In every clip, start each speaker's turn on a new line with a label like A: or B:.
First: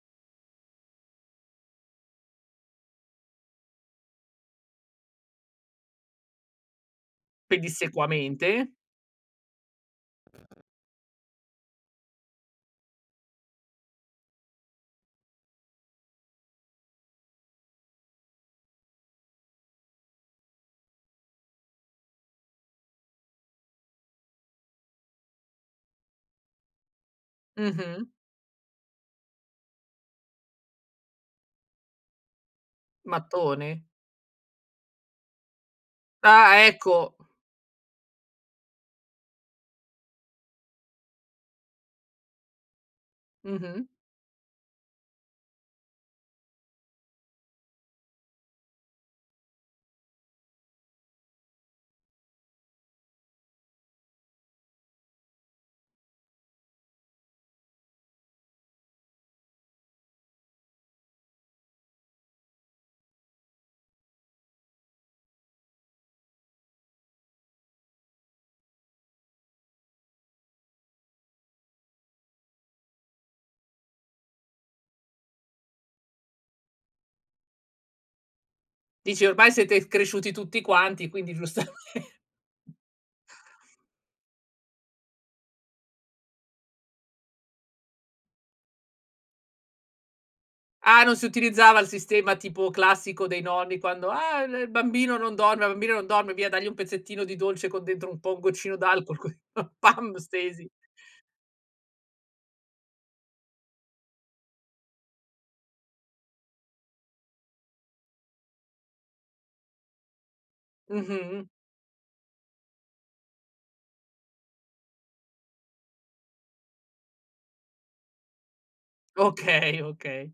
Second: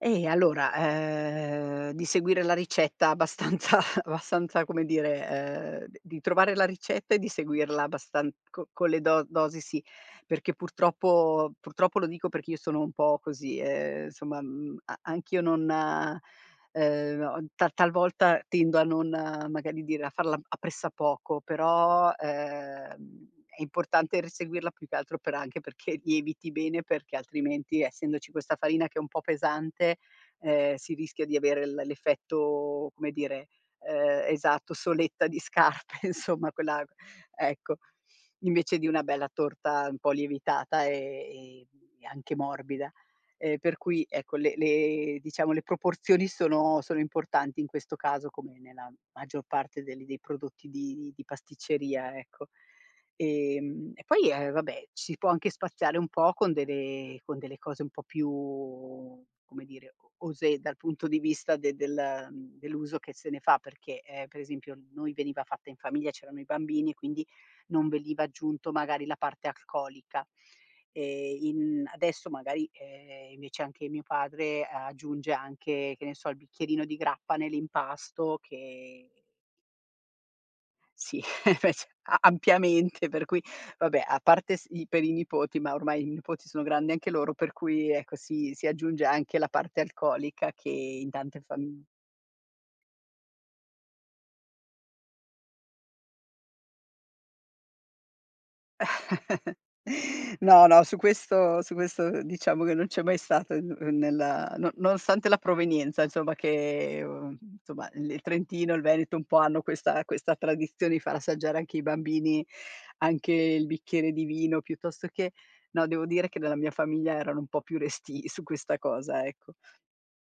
A: Eh allora, ehm, di seguire la ricetta abbastanza abbastanza come dire, ehm, d di trovare la ricetta e di seguirla abbastan co
B: Pedissequamente.
A: con le do dosi sì, perché purtroppo purtroppo lo dico perché io sono un po' così, ehm, somma, mhmm, a anch'io non ehm, ta talvolta tendo a non magari dire a farla a pressapoco. Però, ehm, è importante r seguirla, più che altro per anche perché lieviti bene perché altrimenti,
B: Mh-mh.
A: essendoci questa farina che è un po' pesante, ehm, si rischia di avere l l'effetto, come dire,
B: Mattone.
A: ehm, esatto, soletta di scarpe insomma,
B: Ah
A: quella
B: ecco.
A: ecco, invece di una bella torta un po' lievitata e, ehm, e anche morbida. E per
B: Mh-mh.
A: cui ecco le le diciamo, le proporzioni sono sono importanti in questo caso, come nella maggior parte del dei prodotti di di pasticceria ecco. Ehm, e poi, ehm, vabbè, ci può anche spaziare un po' con delle con delle cose un po' più, come dire, o osé dal punto di vista de del dell'uso che se ne fa, perché, ehm, per esempio, noi veniva fatta in famiglia, c'erano i bambini e quindi non veniva aggiunto magari la parte alcolica. E in adesso magari, ehm, invece anche mio padre aggiunge anche, che ne so, il bicchierino di grappa nell'impasto che
B: Dici, ormai siete cresciuti tutti quanti,
A: Sì,
B: quindi giustame
A: invece a ampiamente per cui vabbè, a parte s i per i nipoti, ma ormai i nipoti sono grandi anche loro, per cui ecco, si si aggiunge anche la parte alcolica che
B: Ah,
A: in
B: non si
A: tante
B: utilizzava
A: fami
B: il sistema tipo classico dei nonni quando: "Ah! L il bambino non dorme, il bambino non dorme! Via, dagli un pezzettino di dolce con dentro un po' un goccino d'alcol" Così, pam!
A: No,
B: Stesi.
A: no, su questo su questo, diciamo che non c'è mai stato un un nella no nonostante la provenienza insomma che somma l il Trentino e il Veneto un po' hanno questa questa tradizione di far
B: Mh-mh.
A: assaggiare anche ai bambini anche il bicchiere di vino piuttosto che no, devo dire che nella mia famiglia erano un po' più restii su questa cosa, ecco.
B: Okay, okay.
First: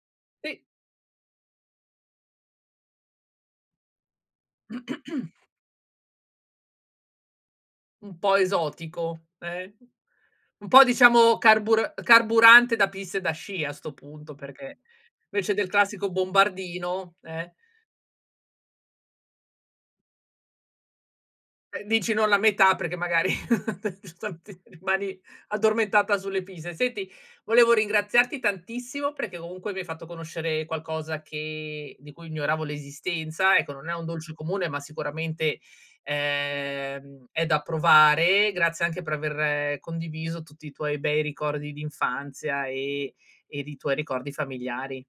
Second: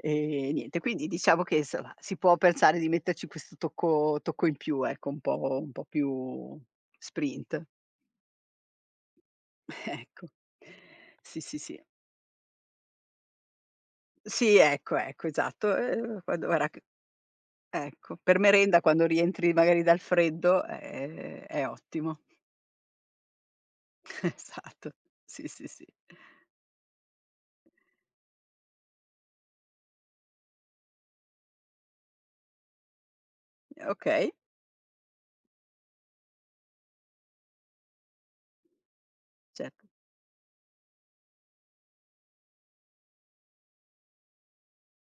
A: Ehm,
B: Sì.
A: niente, quindi diciamo che, insomma si può pensare di metterci questo tocco tocco in più, ecco, un po' un po' più sprint.
B: Un po' esotico, eh,
A: Ecco.
B: un po' diciamo
A: Sì, sì, sì.
B: carbur carburante da piste da sci a 'sto punto,
A: Sì
B: perché
A: ecco, ecco,
B: invece del
A: esatto.
B: classico
A: Ehm, quando era c
B: bombardino, eh.
A: ecco, per merenda quando rientri magari dal freddo, ehm, è
B: Eh dici:
A: ottimo.
B: "No, la metà perché magari
A: Esatto.
B: rimani
A: Sì, sì, sì.
B: addormentata sulle pise". Senti, volevo ringraziarti tantissimo perché comunque mi hai fatto conoscere qualcosa che di cui ignoravo l'esistenza. Ecco,
A: Ehm,
B: non è un
A: okay.
B: dolce comune, ma sicuramente, ehm, è da provare. Grazie anche per
A: Cer
B: aver condiviso tutti i tuoi bei ricordi d'infanzia e ed i tuoi ricordi familiari.